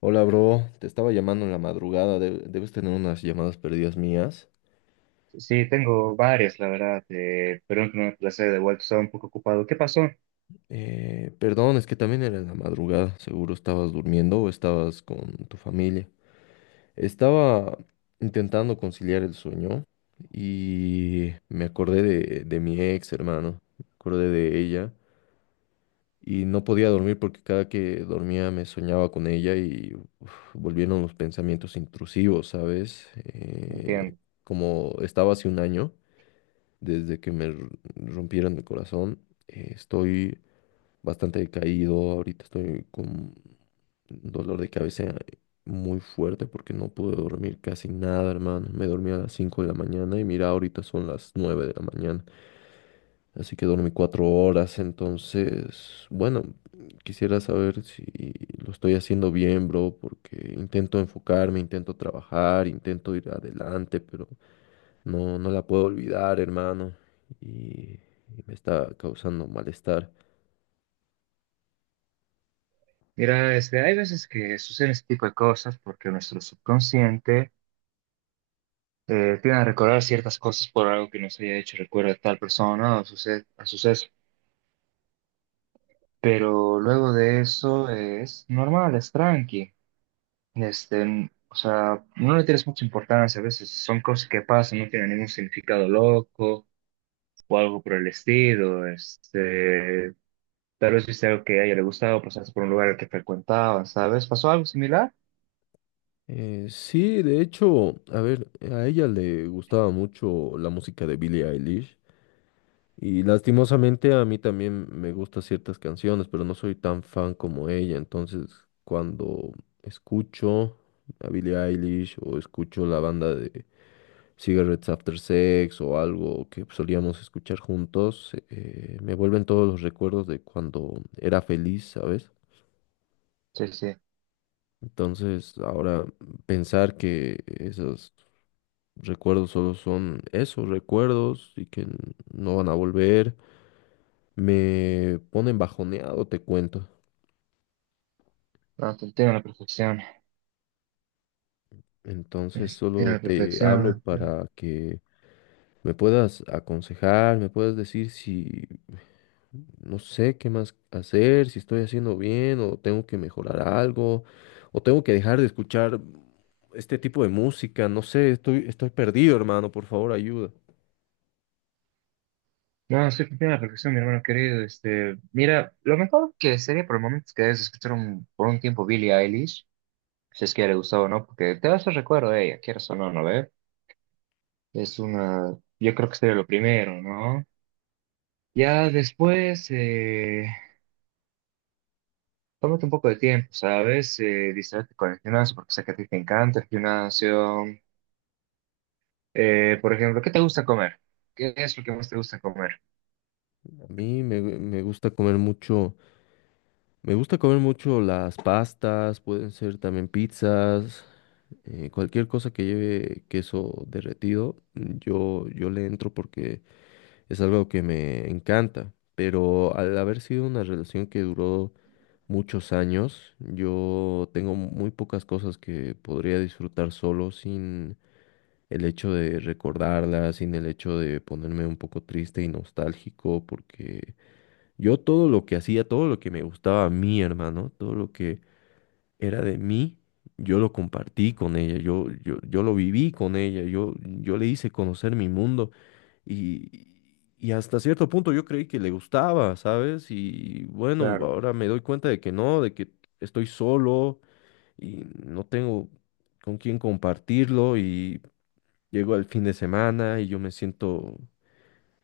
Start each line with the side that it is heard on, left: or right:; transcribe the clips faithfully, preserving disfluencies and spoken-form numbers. left: Hola, bro. Te estaba llamando en la madrugada. De- debes tener unas llamadas perdidas mías.
right: Sí, tengo varias, la verdad, eh, pero en primer placer de vuelta estaba un poco ocupado. ¿Qué pasó?
left: Eh, perdón, es que también era en la madrugada. Seguro estabas durmiendo o estabas con tu familia. Estaba intentando conciliar el sueño y me acordé de, de mi ex, hermano. Me acordé de ella y no podía dormir porque cada que dormía me soñaba con ella y uf, volvieron los pensamientos intrusivos, ¿sabes? Eh,
right: Entiendo.
left: como estaba hace un año. Desde que me r- rompieron mi corazón, eh, estoy bastante decaído. Ahorita estoy con un dolor de cabeza muy fuerte porque no pude dormir casi nada, hermano. Me dormí a las cinco de la mañana y mira, ahorita son las nueve de la mañana. Así que dormí cuatro horas. Entonces, bueno, quisiera saber si lo estoy haciendo bien, bro, porque intento enfocarme, intento trabajar, intento ir adelante, pero no, no la puedo olvidar, hermano. Y, y me está causando malestar.
right: Mira, este, hay veces que suceden este tipo de cosas porque nuestro subconsciente eh, tiende a recordar ciertas cosas por algo que nos haya hecho recuerdo a tal persona o suce- a suceso. Pero luego de eso eh, es normal, es tranqui. Este, n- o sea, no le tienes mucha importancia, a veces son cosas que pasan, no tienen ningún significado loco o algo por el estilo. Este, Tal vez viste algo que a ella le gustaba, o pasaste por un lugar al que frecuentaba, ¿sabes? ¿Pasó algo similar?
left: Eh, sí, de hecho, a ver, a ella le gustaba mucho la música de Billie Eilish. Y lastimosamente a mí también me gustan ciertas canciones, pero no soy tan fan como ella. Entonces, cuando escucho a Billie Eilish o escucho la banda de Cigarettes After Sex o algo que solíamos escuchar juntos, eh, me vuelven todos los recuerdos de cuando era feliz, ¿sabes?
right: Sí, sí.
left: Entonces, ahora pensar que esos recuerdos solo son esos recuerdos y que n- no van a volver, me ponen bajoneado, te cuento.
right: No, te entiendo a la perfección.
left: Entonces,
right: Este, te entiendo a
left: solo
right: la
left: te hablo
right: perfección. este.
left: para que me puedas aconsejar, me puedas decir si no sé qué más hacer, si estoy haciendo bien o tengo que mejorar algo o tengo que dejar de escuchar este tipo de música, no sé, estoy, estoy perdido, hermano, por favor, ayuda.
right: No, sí, te entiendo a la perfección, mi hermano querido. Este, mira, lo mejor que sería por el momento es que debes escuchar un- por un tiempo Billie Eilish, si es que a ella le gustaba o no, porque te vas a recuerdo de ella, quieras o no, ¿no ve? Es una. Yo creo que sería lo primero, ¿no? Ya después, eh, tómate un poco de tiempo, ¿sabes? Eh, distraerte con el gimnasio, porque sé que a ti te encanta el gimnasio. Eh, por ejemplo, ¿qué te gusta comer? ¿Qué es lo que más te gusta comer?
left: A mí me, gu- me gusta comer mucho, me gusta comer mucho las pastas, pueden ser también pizzas, eh, cualquier cosa que lleve queso derretido, yo, yo le entro porque es algo que me encanta. Pero al haber sido una relación que duró muchos años. Yo tengo muy pocas cosas que podría disfrutar solo sin el hecho de recordarlas, sin el hecho de ponerme un poco triste y nostálgico, porque yo todo lo que hacía, todo lo que me gustaba a mí, hermano, todo lo que era de mí, yo lo compartí con ella, yo, yo, yo lo viví con ella, yo, yo le hice conocer mi mundo y, y hasta cierto punto yo creí que le gustaba, ¿sabes? Y bueno,
right: Claro.
left: ahora me doy cuenta de que no, de que estoy solo y no tengo con quién compartirlo y llego al fin de semana y yo me siento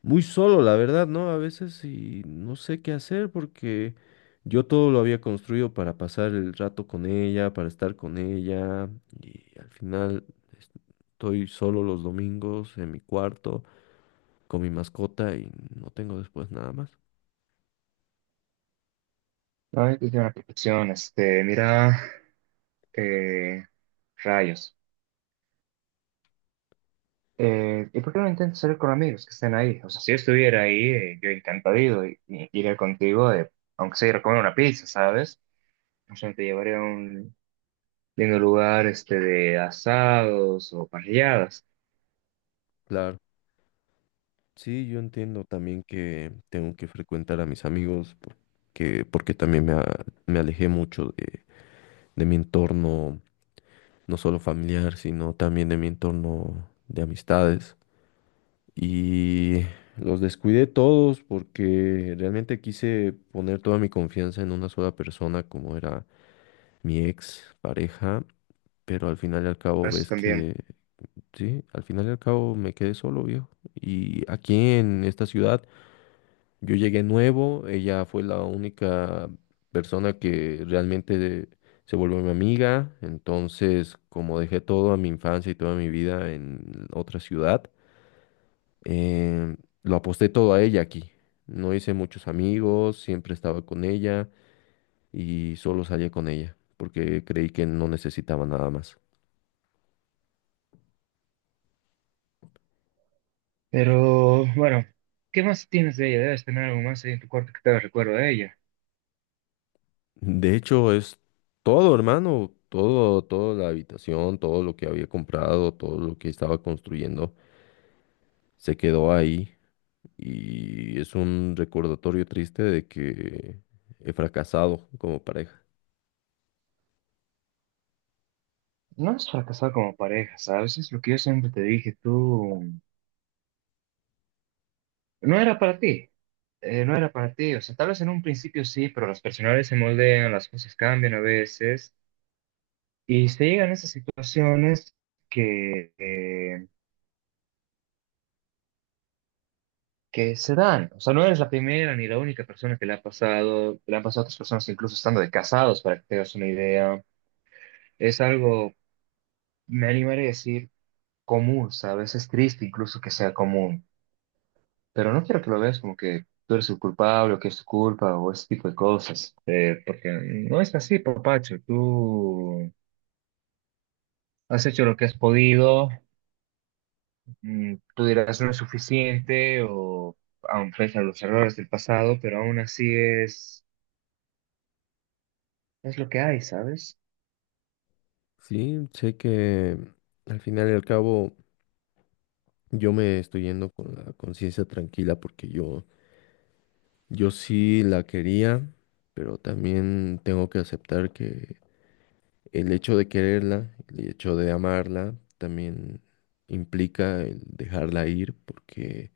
left: muy solo, la verdad, ¿no? A veces y no sé qué hacer porque yo todo lo había construido para pasar el rato con ella, para estar con ella y al final estoy solo los domingos en mi cuarto con mi mascota y no tengo después nada más.
right: Ay, qué buena perfección. Este, mira, eh, rayos. Eh, ¿y por qué no intentas salir con amigos que estén ahí? O sea, si yo estuviera ahí, eh, yo encantado y, y iría contigo, eh, aunque sea ir a comer una pizza, ¿sabes? O sea, te llevaría a un lindo lugar, este, de asados o parrilladas.
left: Claro. Sí, yo entiendo también que tengo que frecuentar a mis amigos porque, porque también me, a- me alejé mucho de, de mi entorno, no solo familiar, sino también de mi entorno de amistades. Y los descuidé todos porque realmente quise poner toda mi confianza en una sola persona como era mi ex pareja, pero al final y al cabo
right: Eso
left: ves
right: también.
left: que sí, al final y al cabo me quedé solo, viejo. Y aquí en esta ciudad yo llegué nuevo, ella fue la única persona que realmente se volvió mi amiga, entonces como dejé todo a mi infancia y toda mi vida en otra ciudad, eh, lo aposté todo a ella aquí. No hice muchos amigos, siempre estaba con ella y solo salía con ella porque creí que no necesitaba nada más.
right: Pero, bueno, ¿qué más tienes de ella? Debes tener algo más ahí en tu cuarto que te haga recuerdo de ella.
left: De hecho, es todo, hermano, todo, toda la habitación, todo lo que había comprado, todo lo que estaba construyendo, se quedó ahí y es un recordatorio triste de que he fracasado como pareja.
right: No es fracasar como pareja, ¿sabes? Es lo que yo siempre te dije, tú no era para ti, eh, no era para ti, o sea, tal vez en un principio sí, pero las personalidades se moldean, las cosas cambian a veces y se llegan a esas situaciones que, eh, que se dan, o sea, no eres la primera ni la única persona que le ha pasado, le han pasado a otras personas incluso estando de casados, para que te hagas una idea, es algo, me animaré a decir, común, ¿sabes? Es triste incluso que sea común. Pero no quiero que lo veas como que tú eres el culpable o que es tu culpa o ese tipo de cosas, eh, porque no es así, papacho. Tú has hecho lo que has podido, mm, tú dirás no es suficiente o aun pese a los errores del pasado, pero aún así es, es lo que hay, ¿sabes?
left: Sí, sé que al final y al cabo yo me estoy yendo con la conciencia tranquila porque yo, yo sí la quería, pero también tengo que aceptar que el hecho de quererla, el hecho de amarla, también implica el dejarla ir, porque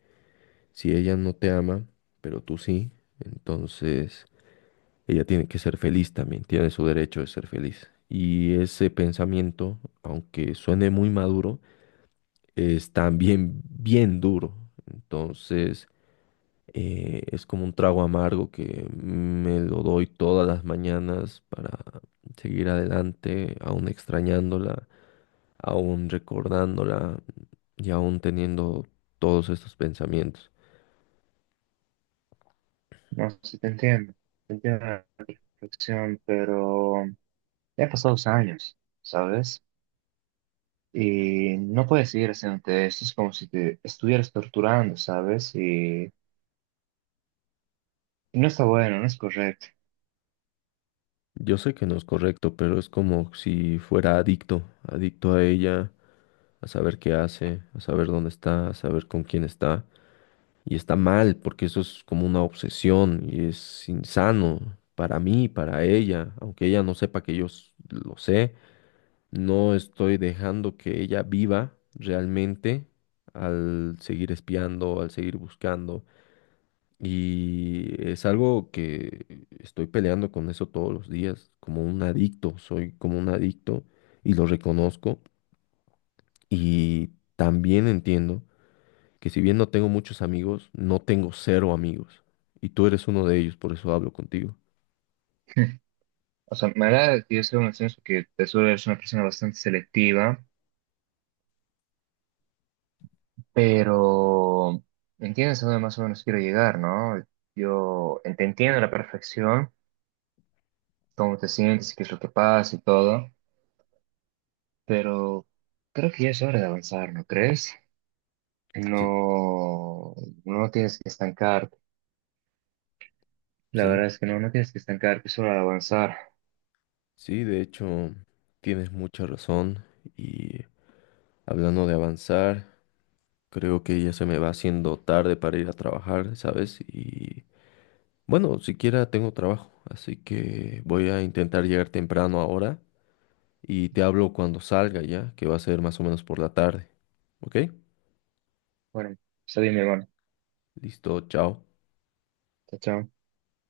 left: si ella no te ama, pero tú sí, entonces ella tiene que ser feliz también, tiene su derecho de ser feliz. Y ese pensamiento, aunque suene muy maduro, es también bien duro. Entonces eh, es como un trago amargo que me lo doy todas las mañanas para seguir adelante, aún extrañándola, aún recordándola y aún teniendo todos estos pensamientos.
right: No sé si te entiendo, te entiendo la reflexión, pero ya han pasado dos años, ¿sabes? Y no puedes seguir haciéndote esto, es como si te estuvieras torturando, ¿sabes? Y No está bueno, no es correcto.
left: Yo sé que no es correcto, pero es como si fuera adicto, adicto a ella, a saber qué hace, a saber dónde está, a saber con quién está. Y está mal, porque eso es como una obsesión y es insano para mí, para ella, aunque ella no sepa que yo s- lo sé. No estoy dejando que ella viva realmente al seguir espiando, al seguir buscando. Y es algo que estoy peleando con eso todos los días, como un adicto, soy como un adicto y lo reconozco. Y también entiendo que si bien no tengo muchos amigos, no tengo cero amigos. Y tú eres uno de ellos, por eso hablo contigo.
right: O sea, me agrada que yo sea una persona que te suelo ser una persona bastante selectiva, pero entiendes a dónde más o menos quiero llegar, ¿no? Yo te entiendo a la perfección, cómo te sientes, qué es lo que pasa y todo, pero creo que ya es hora de avanzar, ¿no crees?
left: Sí,
right: No, no tienes que estancarte. La
left: sí,
right: verdad es que no, no tienes que estancarte, es hora de avanzar.
left: sí, de hecho, tienes mucha razón. Y hablando de avanzar. Creo que ya se me va haciendo tarde para ir a trabajar, ¿sabes? Y bueno, siquiera tengo trabajo, así que voy a intentar llegar temprano ahora y te hablo cuando salga ya, que va a ser más o menos por la tarde. ¿Ok?
right: Bueno, está bien, mi hermano.
left: Listo, chao.
right: Chao, chao.